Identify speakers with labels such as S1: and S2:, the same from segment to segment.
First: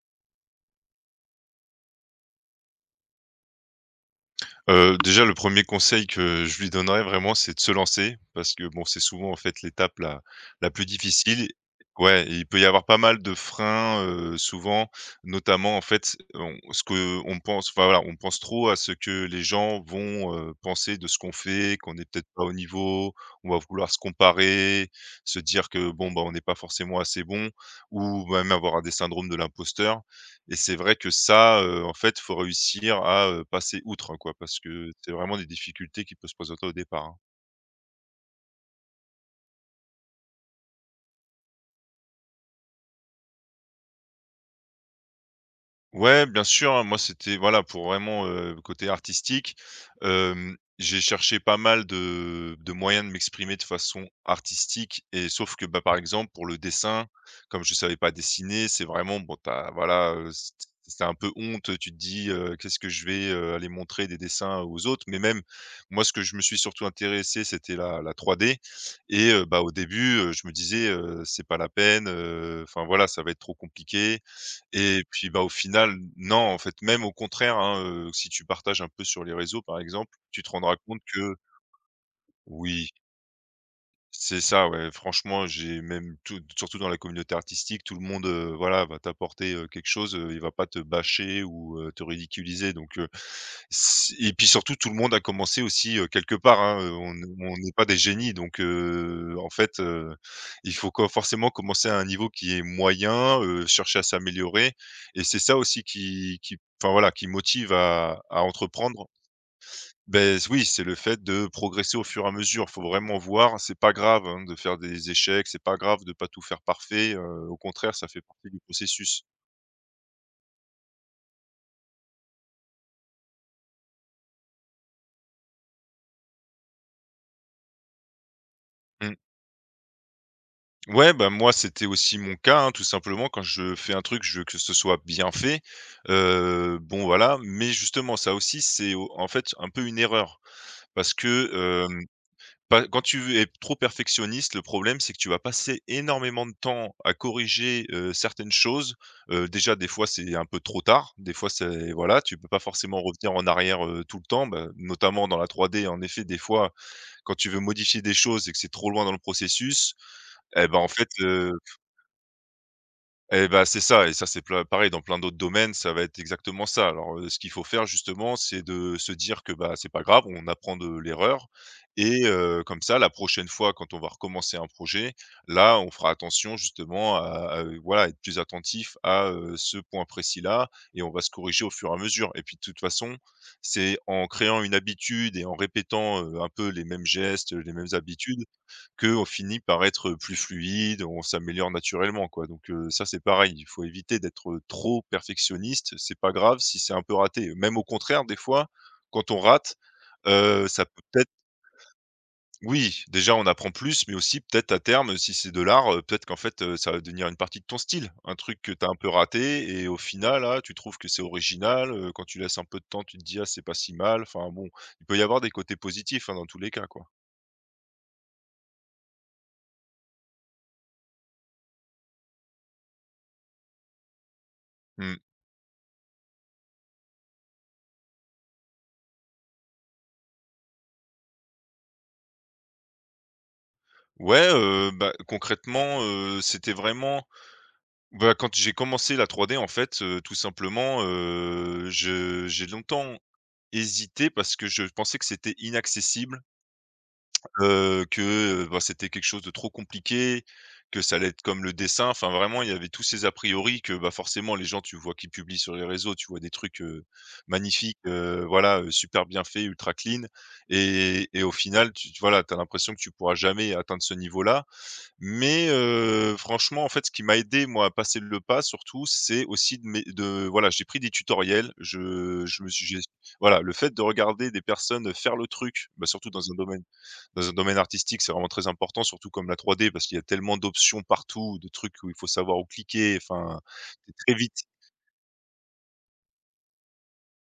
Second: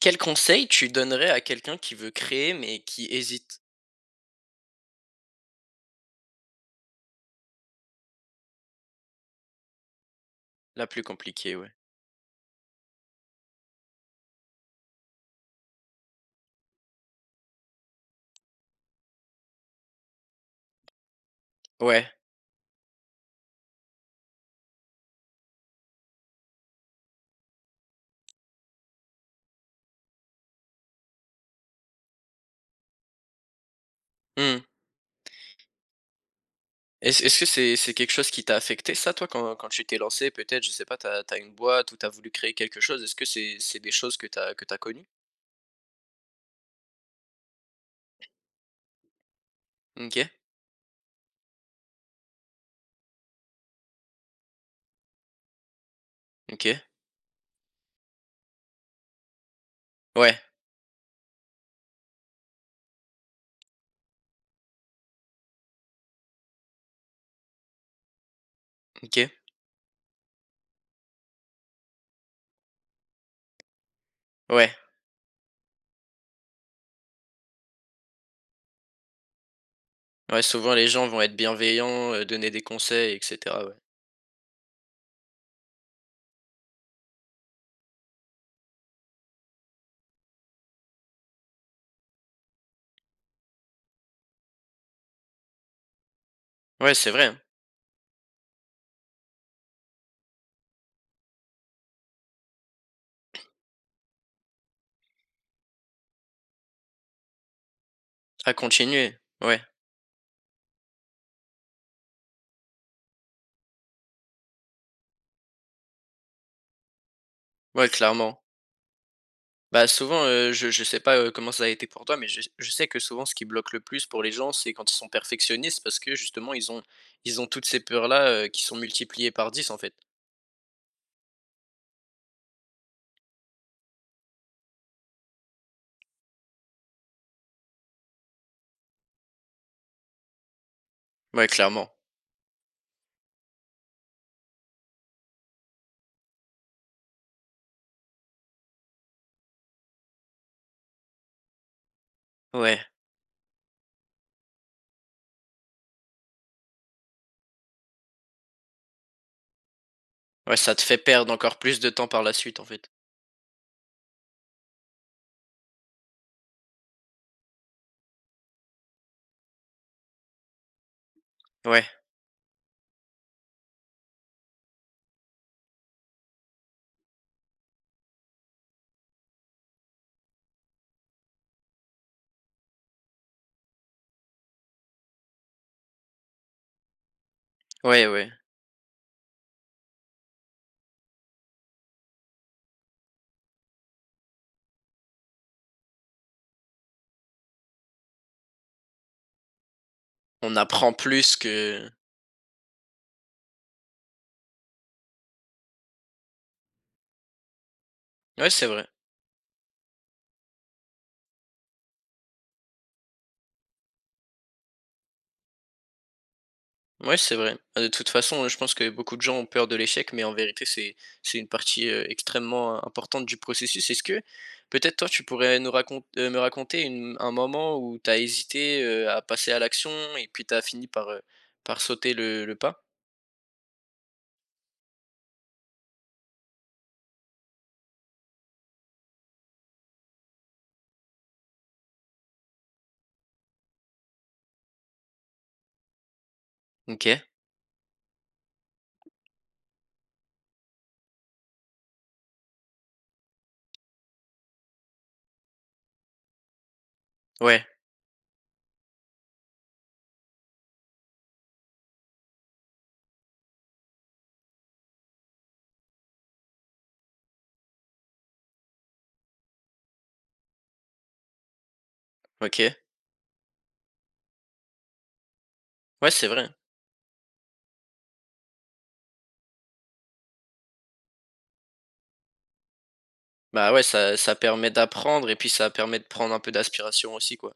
S1: Quel conseil tu donnerais à quelqu'un qui veut créer mais qui hésite?
S2: Déjà le premier conseil que je lui donnerais vraiment, c'est de se lancer parce que bon, c'est souvent en fait l'étape la
S1: La
S2: plus
S1: plus
S2: difficile.
S1: compliquée, ouais.
S2: Ouais, et il peut y avoir pas mal de freins, souvent, notamment en fait, on ce que on pense enfin voilà, on pense trop à ce que les gens vont, penser de ce qu'on fait, qu'on est
S1: Ouais,
S2: peut-être pas au niveau, on va vouloir se comparer, se dire que bon, bah, on n'est pas forcément assez bon ou bah, même avoir un des syndromes de l'imposteur. Et c'est vrai que ça, en fait, faut réussir à, passer outre, hein, quoi, parce
S1: mmh.
S2: que c'est vraiment des difficultés qui peuvent se présenter au départ, hein.
S1: Est-ce que c'est quelque chose qui t'a affecté ça toi quand tu t'es lancé peut-être, je sais pas, t'as as une boîte ou t'as voulu créer quelque chose? Est-ce que c'est des choses que t'as connues?
S2: Ouais, bien sûr, hein, moi, c'était voilà, pour vraiment, côté artistique,
S1: OK,
S2: j'ai cherché pas mal de moyens de m'exprimer de façon artistique et sauf que, bah, par exemple, pour le
S1: OK.
S2: dessin, comme je savais pas dessiner, c'est vraiment bon, T'as voilà,
S1: Ouais,
S2: c'est un peu honte, tu te dis, «Qu'est-ce que je vais, aller montrer des dessins aux autres?» Mais même, moi, ce que je me suis surtout intéressé, c'était la 3D
S1: OK.
S2: et bah, au début, je me disais, «C'est pas la peine, enfin, voilà, ça va être trop compliqué».
S1: Ouais.
S2: Et puis, bah, au final, non, en fait, même au contraire, hein, si tu partages un peu sur les réseaux, par exemple,
S1: Ouais,
S2: tu te
S1: souvent
S2: rendras
S1: les
S2: compte
S1: gens vont être
S2: que
S1: bienveillants, donner des
S2: oui
S1: conseils et cetera, ouais.
S2: c'est ça, ouais. Franchement, j'ai même tout surtout dans la communauté artistique, tout le monde, voilà, va t'apporter, quelque chose, il va pas te bâcher ou, te ridiculiser donc, s et puis surtout tout le monde a commencé aussi, quelque part, hein,
S1: Ouais, c'est
S2: on
S1: vrai, hein.
S2: on n'est pas des génies donc, en fait, il faut co forcément commencer à un niveau qui est moyen, chercher à s'améliorer et c'est ça aussi qui enfin voilà, qui motive à
S1: À
S2: entreprendre
S1: continuer. Ouais,
S2: ben s oui, c'est le fait de progresser au fur et à mesure. Faut vraiment voir, c'est pas grave, hein, de faire des échecs, c'est pas grave de pas tout faire parfait, au
S1: ouais,
S2: contraire, ça fait
S1: clairement.
S2: partie du processus.
S1: Bah, souvent, je sais pas, comment ça a été pour toi, mais je sais que souvent ce qui bloque le plus pour les gens, c'est quand ils sont perfectionnistes parce que justement ils ont toutes ces peurs-là, qui sont
S2: Mmh.
S1: multipliées par dix en fait.
S2: Ouais, bah, moi, c'était aussi mon cas, hein, tout simplement. Quand je fais un truc, je veux que ce soit bien fait, bon, voilà, mais justement, ça aussi, c'est au en fait, un peu une erreur parce
S1: Ouais,
S2: que,
S1: clairement.
S2: bah, quand tu es trop perfectionniste, le problème, c'est que tu vas passer énormément de temps à corriger, certaines choses. Déjà, des fois, c'est un peu trop tard. Des fois, c'est voilà, tu peux pas
S1: Ouais.
S2: forcément revenir en arrière, tout le temps. Bah, notamment dans la 3D, en effet, des fois, quand tu veux modifier des choses et que c'est trop loin dans le processus,
S1: Ouais,
S2: eh
S1: ça
S2: ben,
S1: te
S2: en
S1: fait
S2: fait,
S1: perdre encore plus de temps par la suite en fait.
S2: et ben c'est ça et ça, c'est ple pareil dans plein d'autres domaines, ça va être exactement ça. Alors, ce qu'il faut faire justement, c'est de se dire que, bah, c'est pas grave, on apprend de l'erreur
S1: Ouais,
S2: et comme ça, la prochaine fois quand on va recommencer un projet, là, on fera attention justement à voilà, être plus attentif à, ce point précis-là et on va se corriger au fur et à mesure et puis de toute façon, c'est en créant une habitude et en répétant, un peu les mêmes gestes, les mêmes
S1: ouais, ouais.
S2: habitudes qu'on finit par être plus fluide, on s'améliore naturellement, quoi. Donc, ça, c'est pareil, il faut éviter d'être trop perfectionniste. C'est pas grave si c'est un peu raté. Même au contraire, des fois, quand on rate,
S1: On
S2: ça
S1: apprend
S2: peut peut-être
S1: plus que
S2: oui, déjà, on apprend plus, mais aussi peut-être à terme, si c'est de l'art, peut-être qu'en fait, ça va devenir une partie de ton style. Un
S1: ouais,
S2: truc
S1: c'est
S2: que tu
S1: vrai.
S2: as un peu raté et au final, là, tu trouves que c'est original, quand tu laisses un peu de temps, tu te dis: «Ah, c'est pas si mal». Enfin bon, il peut y avoir des côtés positifs, hein, dans tous les cas, quoi.
S1: Ouais, c'est vrai. De toute façon, je pense que beaucoup de gens ont peur de l'échec, mais en vérité, c'est une partie, extrêmement importante du processus. Est-ce que peut-être toi,
S2: Mmh.
S1: tu pourrais me raconter une un moment où tu as hésité, à passer à l'action et puis tu as fini par, par sauter le pas?
S2: Ouais, bah, concrètement, c'était vraiment bah, quand j'ai commencé la 3D en fait, tout simplement, je j'ai longtemps hésité parce que je pensais que c'était inaccessible,
S1: OK.
S2: que, bah, c'était quelque chose de trop compliqué, que ça allait être comme le dessin. Enfin vraiment, il y avait tous ces a priori que, bah, forcément les gens tu vois qui publient sur les réseaux, tu vois des trucs,
S1: Ouais,
S2: magnifiques, voilà, super bien faits, ultra clean et au final tu voilà, t'as l'impression que tu pourras jamais atteindre ce niveau-là mais franchement, en fait, ce qui m'a aidé, moi, à passer le pas surtout, c'est aussi de mes de voilà, j'ai pris des tutoriels, je me
S1: OK.
S2: suis j'ai voilà, le fait de regarder des personnes faire le truc, bah,
S1: Ouais, c'est
S2: surtout dans
S1: vrai.
S2: un domaine artistique, c'est vraiment très important, surtout comme la 3D parce qu'il y a tellement d'options partout, de trucs où il faut savoir où cliquer, enfin,
S1: Bah, ouais,
S2: tu
S1: ça
S2: très
S1: ça
S2: vite.
S1: permet d'apprendre et puis ça permet de prendre un peu d'aspiration aussi, quoi.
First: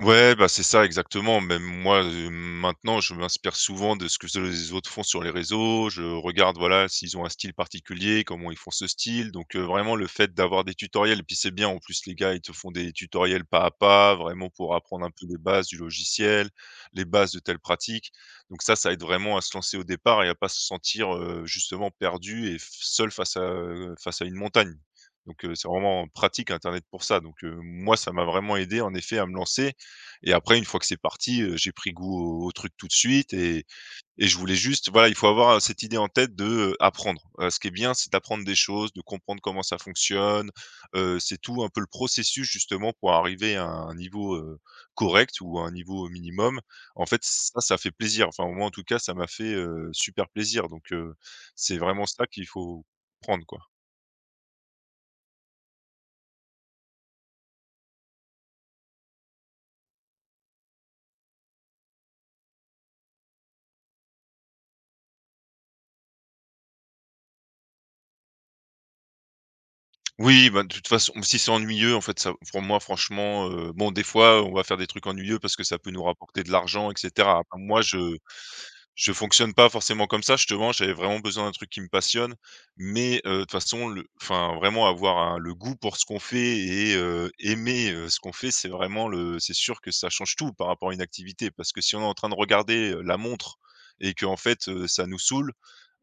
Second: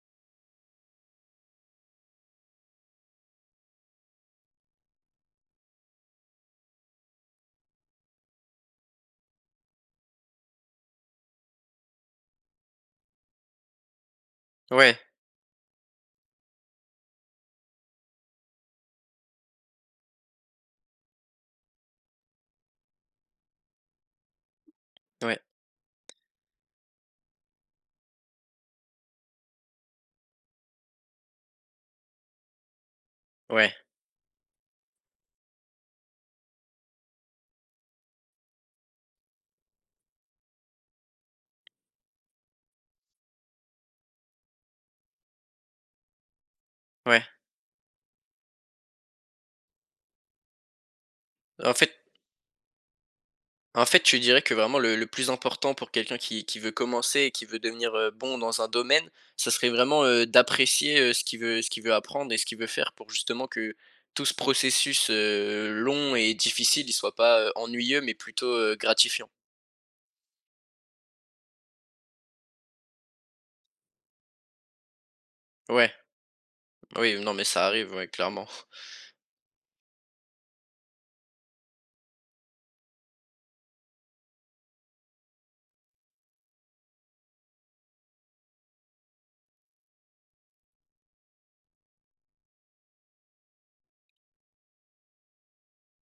S2: Ouais, bah, c'est ça exactement. Même moi, maintenant, je m'inspire souvent de ce que les autres font sur les réseaux. Je regarde, voilà, s'ils ont un style particulier, comment ils font ce style. Donc, vraiment le fait d'avoir des tutoriels et puis c'est bien en plus les gars, ils te font des tutoriels pas à pas, vraiment pour
S1: Ouais,
S2: apprendre un peu les bases du logiciel, les bases de telle pratique. Donc ça aide vraiment à se lancer au départ et à pas se sentir, justement perdu et f seul face à, face à une montagne.
S1: ouais,
S2: Donc, c'est vraiment pratique internet pour ça. Donc, moi, ça m'a vraiment aidé en effet à me lancer et après une fois que c'est parti, j'ai pris goût au truc tout de suite et
S1: ouais,
S2: et je voulais juste voilà, il faut avoir, cette idée en tête de, apprendre. Ce qui est bien, c'est d'apprendre des choses, de comprendre comment ça fonctionne. C'est tout un peu le processus justement pour arriver à un niveau, correct ou à un niveau minimum. En fait,
S1: ouais.
S2: ça fait plaisir. Enfin, moi en tout cas, ça m'a fait, super plaisir donc
S1: En
S2: c'est
S1: fait
S2: vraiment ça qu'il faut prendre, quoi.
S1: En fait, tu dirais que vraiment le plus important pour quelqu'un qui veut commencer et qui veut devenir, bon dans un domaine, ça serait vraiment, d'apprécier, ce qu'il veut apprendre et ce qu'il veut faire pour justement que tout ce processus, long et difficile, il soit pas, ennuyeux, mais plutôt, gratifiant.
S2: Oui, bah, de toute façon, si c'est ennuyeux, en fait, ça pour moi, franchement, bon, des fois, on va faire des trucs ennuyeux parce que ça
S1: Ouais,
S2: peut nous rapporter de l'argent, et
S1: oui, non,
S2: cetera.
S1: mais
S2: Enfin,
S1: ça
S2: moi,
S1: arrive, ouais,
S2: je
S1: clairement.
S2: je fonctionne pas forcément comme ça, justement, j'avais vraiment besoin d'un truc qui me passionne, mais de toute façon, le enfin, vraiment avoir un le goût pour ce qu'on fait et aimer, ce qu'on fait, c'est vraiment le c'est sûr que ça change tout par rapport à une activité. Parce que si on est en train de regarder, la montre et que en fait, ça nous saoule,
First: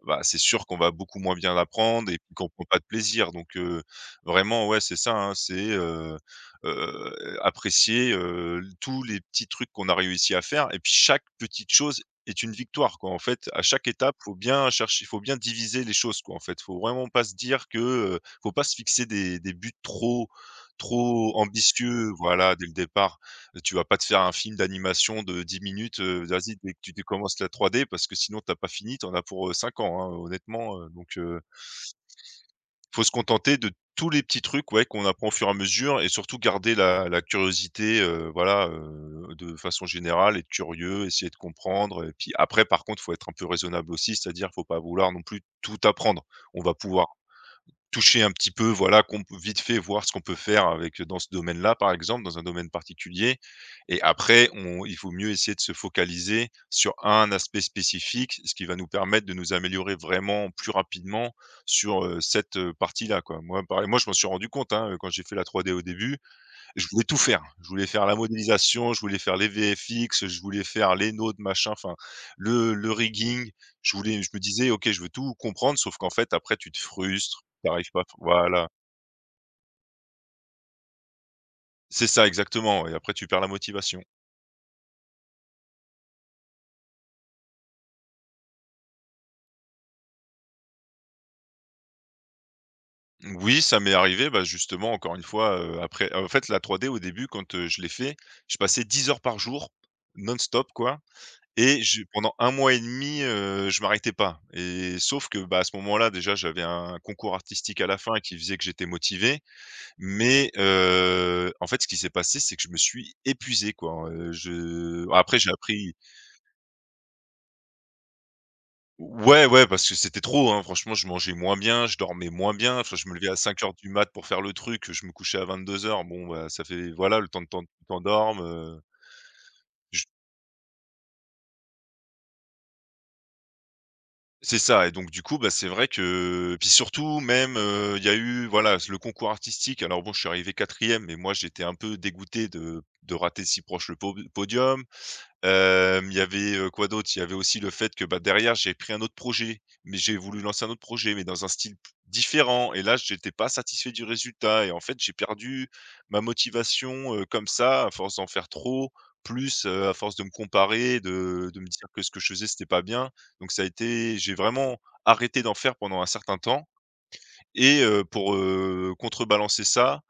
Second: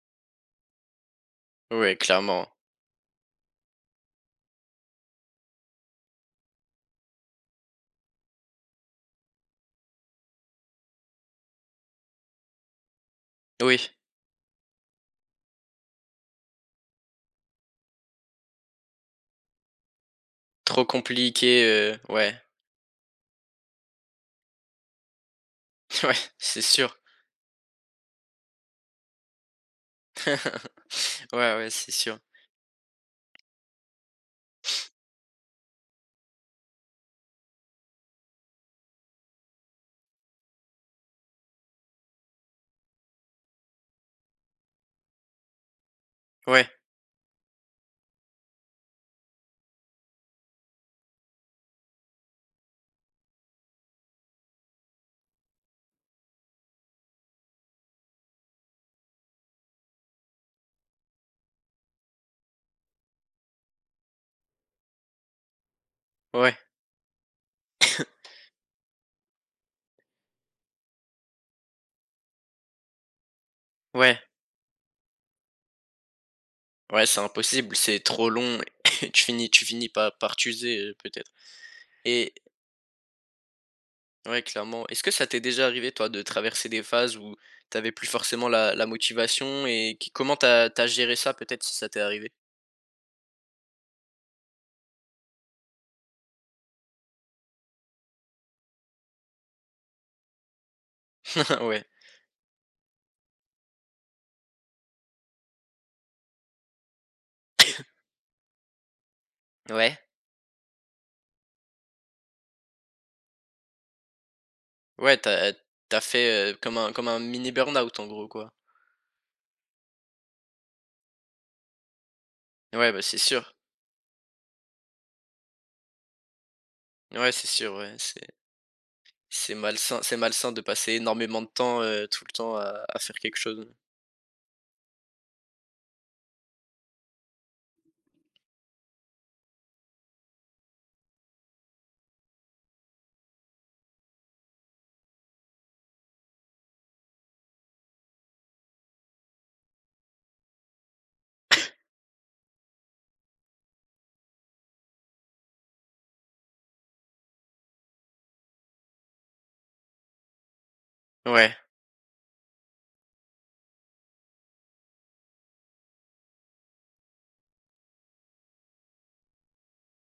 S2: bah, c'est sûr qu'on va beaucoup moins bien
S1: Ouais,
S2: l'apprendre et puis
S1: clairement.
S2: qu'on prend pas de plaisir donc vraiment, ouais, c'est ça, hein, c'est, apprécier, tous les petits trucs qu'on a réussi à faire et puis chaque petite chose est une victoire, quoi. En fait, à
S1: Oui,
S2: chaque étape, faut bien chercher faut bien diviser les choses, quoi, en fait. Faut vraiment pas se dire que, faut pas se fixer des buts trop
S1: trop
S2: trop
S1: compliqué,
S2: ambitieux,
S1: ouais,
S2: voilà, dès le départ. Tu vas pas te faire un film d'animation de 10 minutes,
S1: ouais,
S2: vas-y
S1: c'est
S2: dès que tu
S1: sûr.
S2: tu commences la 3D parce que sinon t'as pas fini, T'en as pour, 5 ans, hein, honnêtement, donc
S1: Ouais, ouais, c'est sûr.
S2: faut se contenter de tous les petits trucs, ouais, qu'on apprend au fur et à mesure et surtout garder la curiosité, voilà, de façon générale, être curieux, essayer de comprendre et puis après par contre, faut être un peu raisonnable aussi, c'est-à-dire faut pas vouloir non plus tout apprendre. On
S1: Ouais,
S2: va pouvoir toucher un petit peu, voilà, qu'on peut vite fait voir ce qu'on peut faire avec dans ce domaine-là, par exemple, dans un domaine particulier et après on il faut mieux essayer de se focaliser sur un aspect spécifique, ce qui va nous permettre de nous améliorer vraiment plus rapidement sur, cette, partie-là, quoi. Moi, pareil moi, je m'en suis rendu compte, hein, quand j'ai fait la 3D au début,
S1: ouais,
S2: je voulais tout faire. Je voulais faire la modélisation, je voulais faire les VFX, je voulais faire les nodes, machin, enfin, le rigging. Je
S1: ouais.
S2: voulais je me disais: «OK, je veux tout comprendre», sauf qu'en fait, après, tu te
S1: Ouais, c'est
S2: frustres,
S1: impossible,
S2: t'arrives
S1: c'est
S2: pas enfin,
S1: trop long
S2: voilà.
S1: et tu finis par t'user, peut-être
S2: C'est ça,
S1: et
S2: exactement, et après, tu perds la motivation.
S1: ouais, clairement. Est-ce que ça t'est déjà arrivé, toi, de traverser des phases où t'avais plus forcément la motivation et qui comment t'as géré ça, peut-être, si ça t'est arrivé?
S2: Oui, ça m'est arrivé, bah, justement, encore une fois, après en fait, la 3D, au début, quand, je l'ai fait, je passais 10 heures par jour, non-stop, quoi. Et
S1: Ouais.
S2: je pendant un mois et demi, 2 je m'arrêtais pas. Et sauf que, bah, à ce moment-là, déjà, j'avais un concours artistique à la fin qui faisait que j'étais motivé.
S1: Ouais.
S2: Mais, en fait, ce qui s'est passé, c'est que je me suis épuisé, quoi, je
S1: Ouais,
S2: après j'ai
S1: t'as
S2: appris.
S1: t'as fait, comme un mini burn-out, en gros, quoi.
S2: Ouais, ouais, parce que c'était trop, hein. Franchement, je mangeais moins bien, je dormais moins bien.
S1: Ouais,
S2: Enfin,
S1: bah,
S2: je me
S1: c'est
S2: levais à
S1: sûr.
S2: 5 heures du mat pour faire le truc, je me couchais à 22 heures. Bon, bah, ça fait voilà, le
S1: Ouais,
S2: temps
S1: c'est
S2: de tu en
S1: sûr, ouais, c'est
S2: t'endormes,
S1: c'est malsain c'est malsain de passer énormément de temps, tout le temps à faire quelque chose.
S2: C'est ça. Et donc du coup, bah, c'est vrai que puis surtout même, il y a eu voilà, le concours artistique, alors bon, je suis arrivé quatrième, mais moi j'étais un peu dégoûté de rater si proche le po podium. Hem, il y avait, quoi d'autre? Il y avait aussi le fait que, bah, derrière, j'ai pris un autre projet, mais j'ai voulu lancer un autre projet, mais dans un style p différent, et là, j'étais pas satisfait du résultat, et en fait, j'ai perdu ma motivation, comme ça, à force d'en faire trop, plus, à force de me comparer, de
S1: Ouais,
S2: me dire que ce que je faisais, c'était pas bien. Donc ça a été, j'ai vraiment arrêté d'en faire pendant un certain temps, et pour, contrebalancer ça,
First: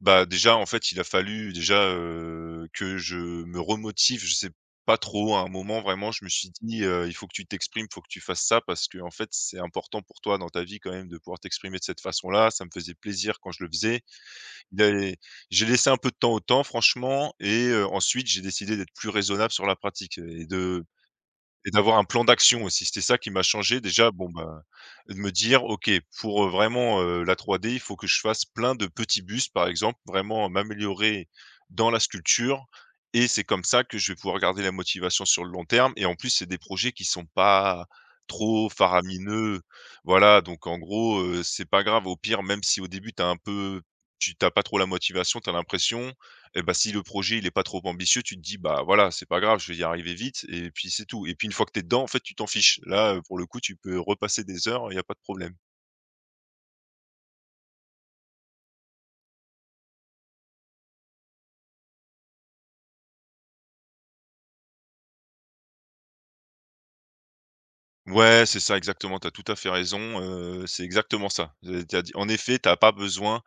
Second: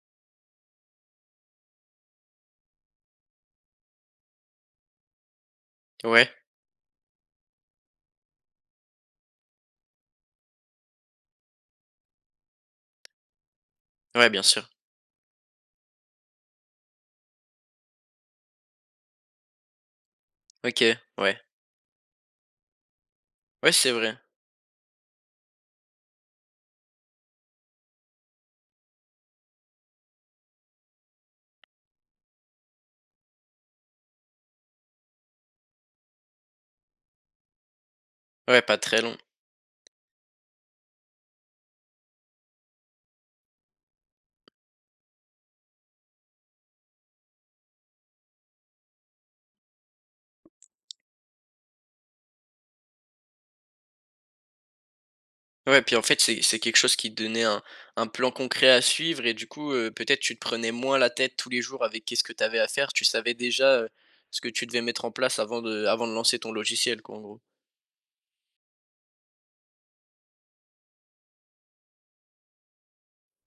S2: bah, déjà, en fait, il a fallu déjà, que je me remotive. Je sais pas trop, à un moment vraiment je me
S1: ouais,
S2: suis dit: «Il faut que tu t'exprimes, il faut que tu fasses ça parce que en fait c'est important pour toi dans ta vie quand même de pouvoir t'exprimer de cette façon-là». Ça me faisait plaisir quand je le faisais.
S1: ouais, bien sûr.
S2: Il allait j'ai laissé un peu de temps au temps, franchement, et ensuite j'ai décidé d'être plus raisonnable sur la pratique et
S1: OK,
S2: de
S1: ouais.
S2: et d'avoir un plan d'action aussi. C'était ça qui m'a
S1: Ouais,
S2: changé.
S1: c'est
S2: Déjà,
S1: vrai.
S2: bon, bah, de me dire: «OK, pour, vraiment, la 3D, il faut que je fasse plein de petits bus, par exemple, vraiment m'améliorer dans la sculpture, et c'est comme ça que je vais pouvoir garder la motivation sur le long terme». Et en plus, c'est des projets qui sont pas
S1: Ouais,
S2: trop
S1: pas très long.
S2: faramineux. Voilà, donc en gros, c'est pas grave. Au pire, même si au début, tu as un peu tu t'as pas trop la motivation, tu as l'impression, et bah, si le projet il est pas trop ambitieux, tu te dis: «Bah, voilà, c'est pas grave, je vais y arriver vite» et puis c'est tout. Et puis une fois que tu es dedans, en fait, tu t'en fiches. Là, pour le coup, tu peux repasser des heures, il y a pas de problème.
S1: Ouais, puis en fait, c'est quelque chose qui te donnait un plan concret à suivre et du coup, peut-être tu te prenais moins la tête tous les jours avec qu'est-ce que tu avais à faire. Tu savais déjà, ce que tu devais mettre en place avant de lancer ton logiciel quoi, en gros.
S2: Ouais, c'est ça exactement, tu as tout à fait raison, c'est exactement ça. Tu dit en effet, tu as pas besoin.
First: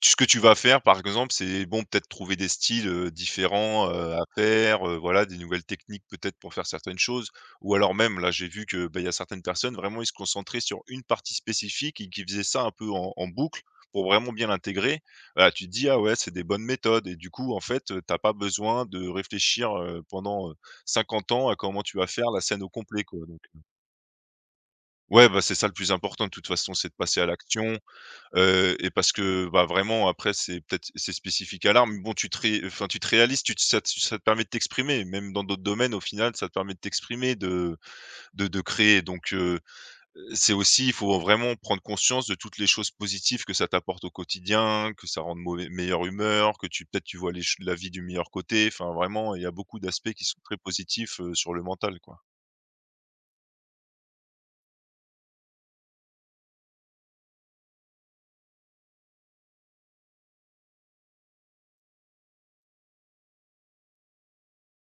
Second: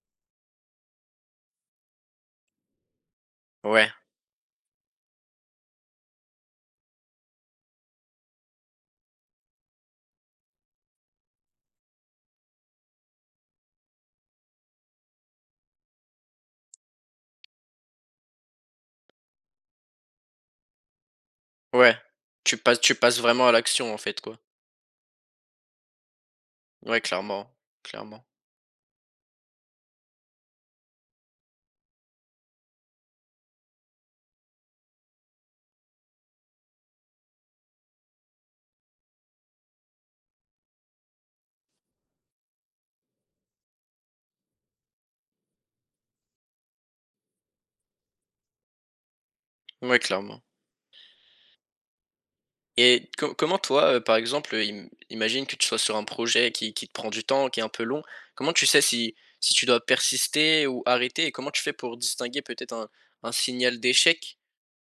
S2: Ce que tu vas faire, par exemple, c'est bon, peut-être trouver des styles, différents,
S1: Ouais,
S2: à faire, voilà, des nouvelles techniques peut-être pour faire certaines choses, ou alors même là, j'ai vu que, bah, il y a certaines personnes vraiment, ils se concentraient sur une partie spécifique et qui faisaient ça un peu en boucle pour vraiment bien l'intégrer. Voilà, tu te dis: «Ah ouais, c'est des bonnes méthodes». Et du coup, en fait, tu pas besoin de réfléchir, pendant 50 ans à comment
S1: ouais.
S2: tu vas faire la
S1: Tu
S2: scène au
S1: passes tu
S2: complet,
S1: passes
S2: quoi. Donc
S1: vraiment à l'action en fait quoi.
S2: ouais, bah, c'est ça le plus important de toute façon, c'est de
S1: Ouais,
S2: passer à
S1: clairement,
S2: l'action.
S1: clairement.
S2: Et parce que, bah, vraiment après c'est peut-être c'est spécifique à l'art, mais bon tu te ré enfin tu te réalises, tu te ça te ça te permet de t'exprimer, même dans d'autres domaines au final ça te permet de t'exprimer, de créer. Donc c'est aussi il faut vraiment prendre conscience de toutes les choses positives que ça t'apporte au quotidien, que ça rend de mauvais meilleure humeur, que tu peut-être tu vois les ch la vie du meilleur côté, enfin vraiment il y a beaucoup
S1: Ouais,
S2: d'aspects qui sont
S1: clairement.
S2: très positifs, sur le mental, quoi.
S1: Et co comment toi, par exemple, im imagine que tu sois sur un projet qui te prend du temps, qui est un peu long. Comment tu sais si si tu dois persister ou arrêter? Et comment tu fais pour distinguer peut-être un signal d'échec,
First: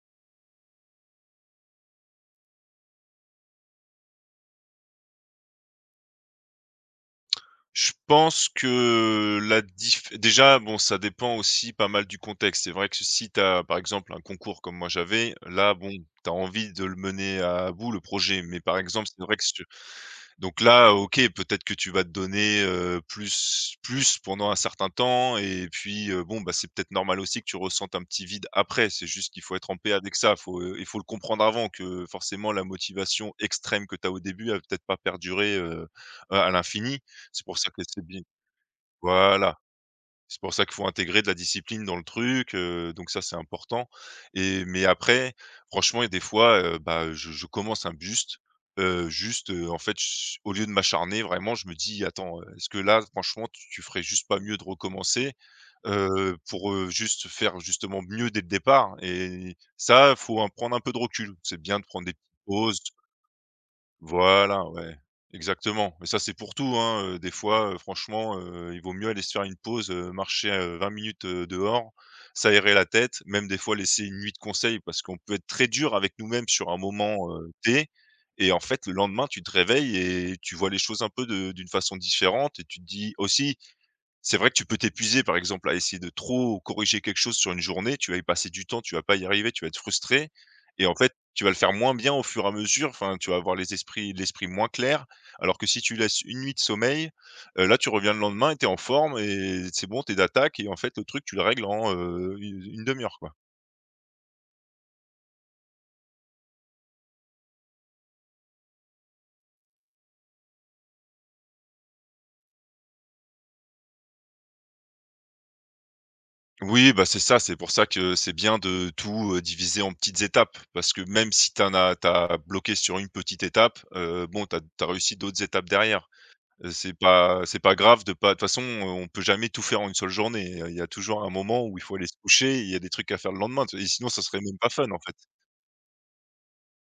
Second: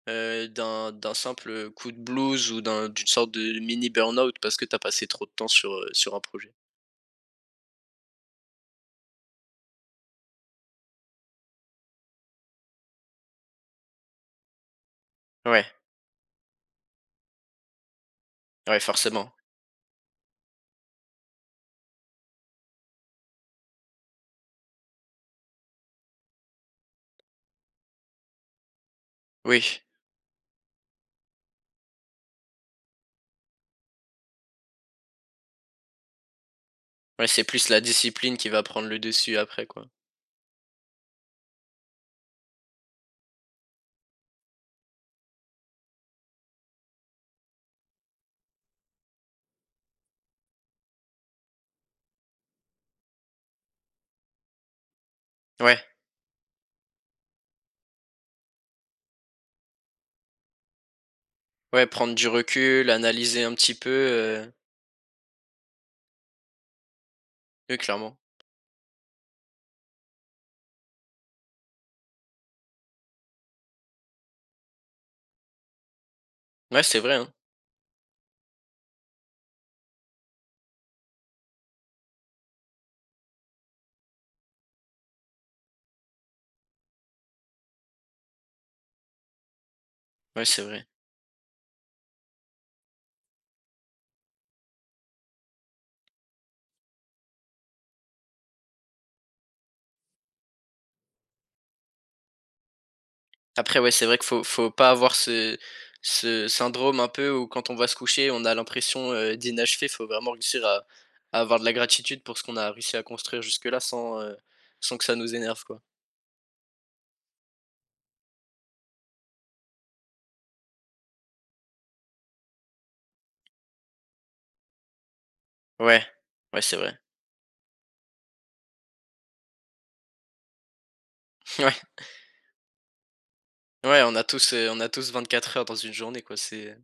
S1: d'un d'un simple, coup de blues ou d'un d'une sorte de mini burn-out parce que tu as passé trop de temps sur, sur un projet?
S2: Je pense que la diff déjà, bon, ça dépend aussi pas mal du contexte. C'est vrai que si tu as, par exemple, un concours comme moi j'avais,
S1: Ouais,
S2: là, bon, tu as envie de le mener à bout, le projet. Mais
S1: ouais,
S2: par exemple, c'est
S1: forcément.
S2: vrai que si donc là, OK, peut-être que tu vas te donner, plus pendant un certain temps, et puis, bon, bah, c'est peut-être normal aussi que tu ressentes un petit vide après. C'est juste qu'il faut être en
S1: Oui,
S2: paix avec ça. Faut, il faut le comprendre avant que forcément la motivation extrême que tu as au début, elle va peut-être pas perdurer, à l'infini.
S1: ouais, c'est
S2: C'est pour
S1: plus
S2: ça
S1: la
S2: que c'est bien
S1: discipline qui va prendre le dessus
S2: voilà.
S1: après, quoi.
S2: C'est pour ça qu'il faut intégrer de la discipline dans le truc, donc ça, c'est important. Et mais après, franchement, il y a des fois, bah, je commence un buste, juste, en fait, ch au lieu de m'acharner vraiment, je me dis: «Attends, est-ce que là, franchement, tu ferais juste pas mieux de recommencer,
S1: Ouais,
S2: pour, juste faire justement mieux dès le départ?». Et ça, faut en prendre un peu de recul. C'est bien de
S1: ouais,
S2: prendre des
S1: prendre du
S2: petites pauses.
S1: recul, analyser un petit peu,
S2: Voilà, ouais, exactement. Mais ça, c'est pour tout, hein, des fois,
S1: oui, clairement.
S2: franchement, il vaut mieux aller se faire une pause, marcher, 20 minutes, dehors, s'aérer la tête, même des fois laisser une nuit de conseil parce qu'on peut être très dur avec nous-mêmes sur un
S1: Ouais, c'est vrai,
S2: moment,
S1: hein.
S2: T et en fait, le lendemain, tu te réveilles et tu vois les choses un peu de d'une façon différente. Et tu te dis aussi c'est vrai que tu peux t'épuiser, par exemple, à essayer de trop corriger quelque chose sur une journée, tu vas y passer du temps, tu vas pas y arriver, tu vas être frustré,
S1: Ouais, c'est
S2: et
S1: vrai.
S2: en fait, tu vas le faire moins bien au fur et à mesure, enfin, tu vas avoir les esprits l'esprit moins clair, alors que si tu laisses une nuit de sommeil, là, tu reviens le lendemain et tu es en forme et c'est bon, tu es d'attaque. Et en fait, le truc, tu le règles en, u une demi heure, quoi.
S1: Après, ouais, c'est vrai qu'il faut faut pas avoir ce ce syndrome un peu où quand on va se coucher, on a l'impression, d'inachevé. Il Faut vraiment réussir à avoir de la gratitude pour ce qu'on a réussi à construire jusque-là sans, sans que ça nous énerve, quoi.
S2: Oui, bah, c'est ça, c'est pour ça que c'est bien de tout, diviser en petites étapes parce que même si t'en as tu bloqué sur une petite étape, bon, t'as as réussi d'autres étapes
S1: Ouais,
S2: derrière.
S1: ouais, c'est vrai.
S2: C'est pas grave de pas. De toute façon, on peut jamais tout faire en une seule journée. Il y a toujours un moment
S1: Ouais,
S2: où il faut aller se coucher, il y a des trucs à faire le lendemain, tu. Et
S1: ouais,
S2: sinon
S1: on
S2: ça
S1: a
S2: serait
S1: tous,
S2: même
S1: heu,
S2: pas
S1: on a
S2: fun, en
S1: tous
S2: fait.
S1: 24 heures dans une journée, quoi, c'est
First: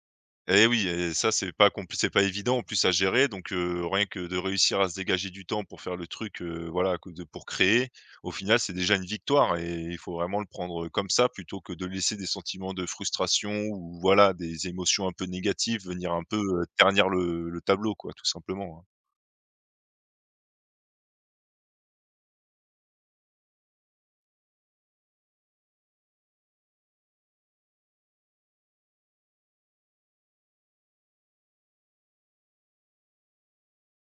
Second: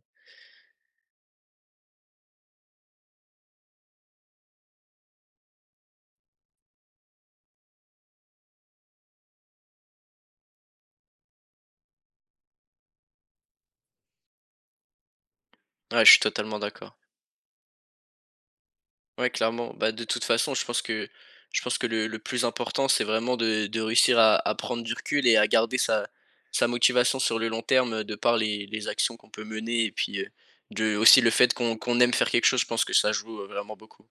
S2: Et oui, et ça c'est pas compli c'est pas évident en plus à gérer. Donc rien que de réussir à se dégager du temps pour faire le truc, voilà, que de pour créer, au final c'est déjà une victoire, et il faut vraiment le prendre comme ça plutôt que de laisser des sentiments de frustration, ou voilà, des émotions un peu négatives
S1: ouais, je
S2: venir
S1: suis
S2: un peu,
S1: totalement d'accord.
S2: ternir le tableau, quoi, tout simplement, hein.
S1: Ouais, clairement. Bah, de toute façon, je pense que le plus important, c'est vraiment de réussir à prendre du recul et à garder sa, sa motivation sur le long terme de par les actions qu'on peut mener et puis de, aussi le fait qu'on qu'on aime faire quelque chose, je pense que ça joue vraiment beaucoup.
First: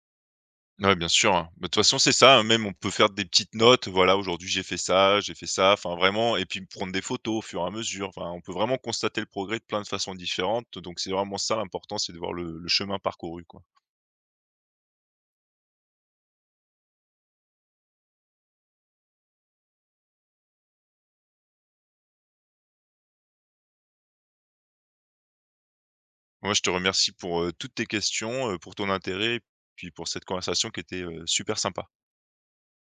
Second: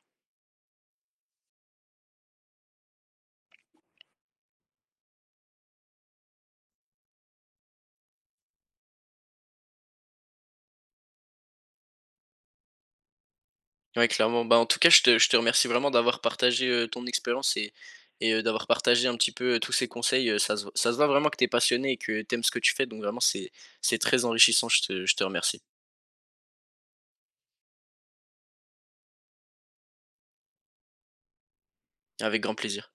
S2: Ouais, bien sûr, hein. Bah, de toute façon, c'est ça, hein, même on peut faire des petites notes, voilà, aujourd'hui j'ai fait ça, enfin vraiment, et puis prendre des photos au fur et à mesure. Enfin, on peut vraiment constater le progrès de plein de façons différentes. Donc c'est vraiment ça l'important, c'est de voir le chemin parcouru, quoi.
S1: Ouais, clairement. Bah, en tout cas, je te remercie vraiment d'avoir partagé ton expérience et d'avoir partagé un petit peu tous ces conseils. Ça se voit vraiment que tu es passionné et que tu aimes ce que tu fais, donc vraiment, c'est très enrichissant. Je te remercie.
S2: Moi, je te remercie pour toutes tes questions, pour ton intérêt, puis pour cette conversation qui était super sympa.
S1: Avec grand plaisir.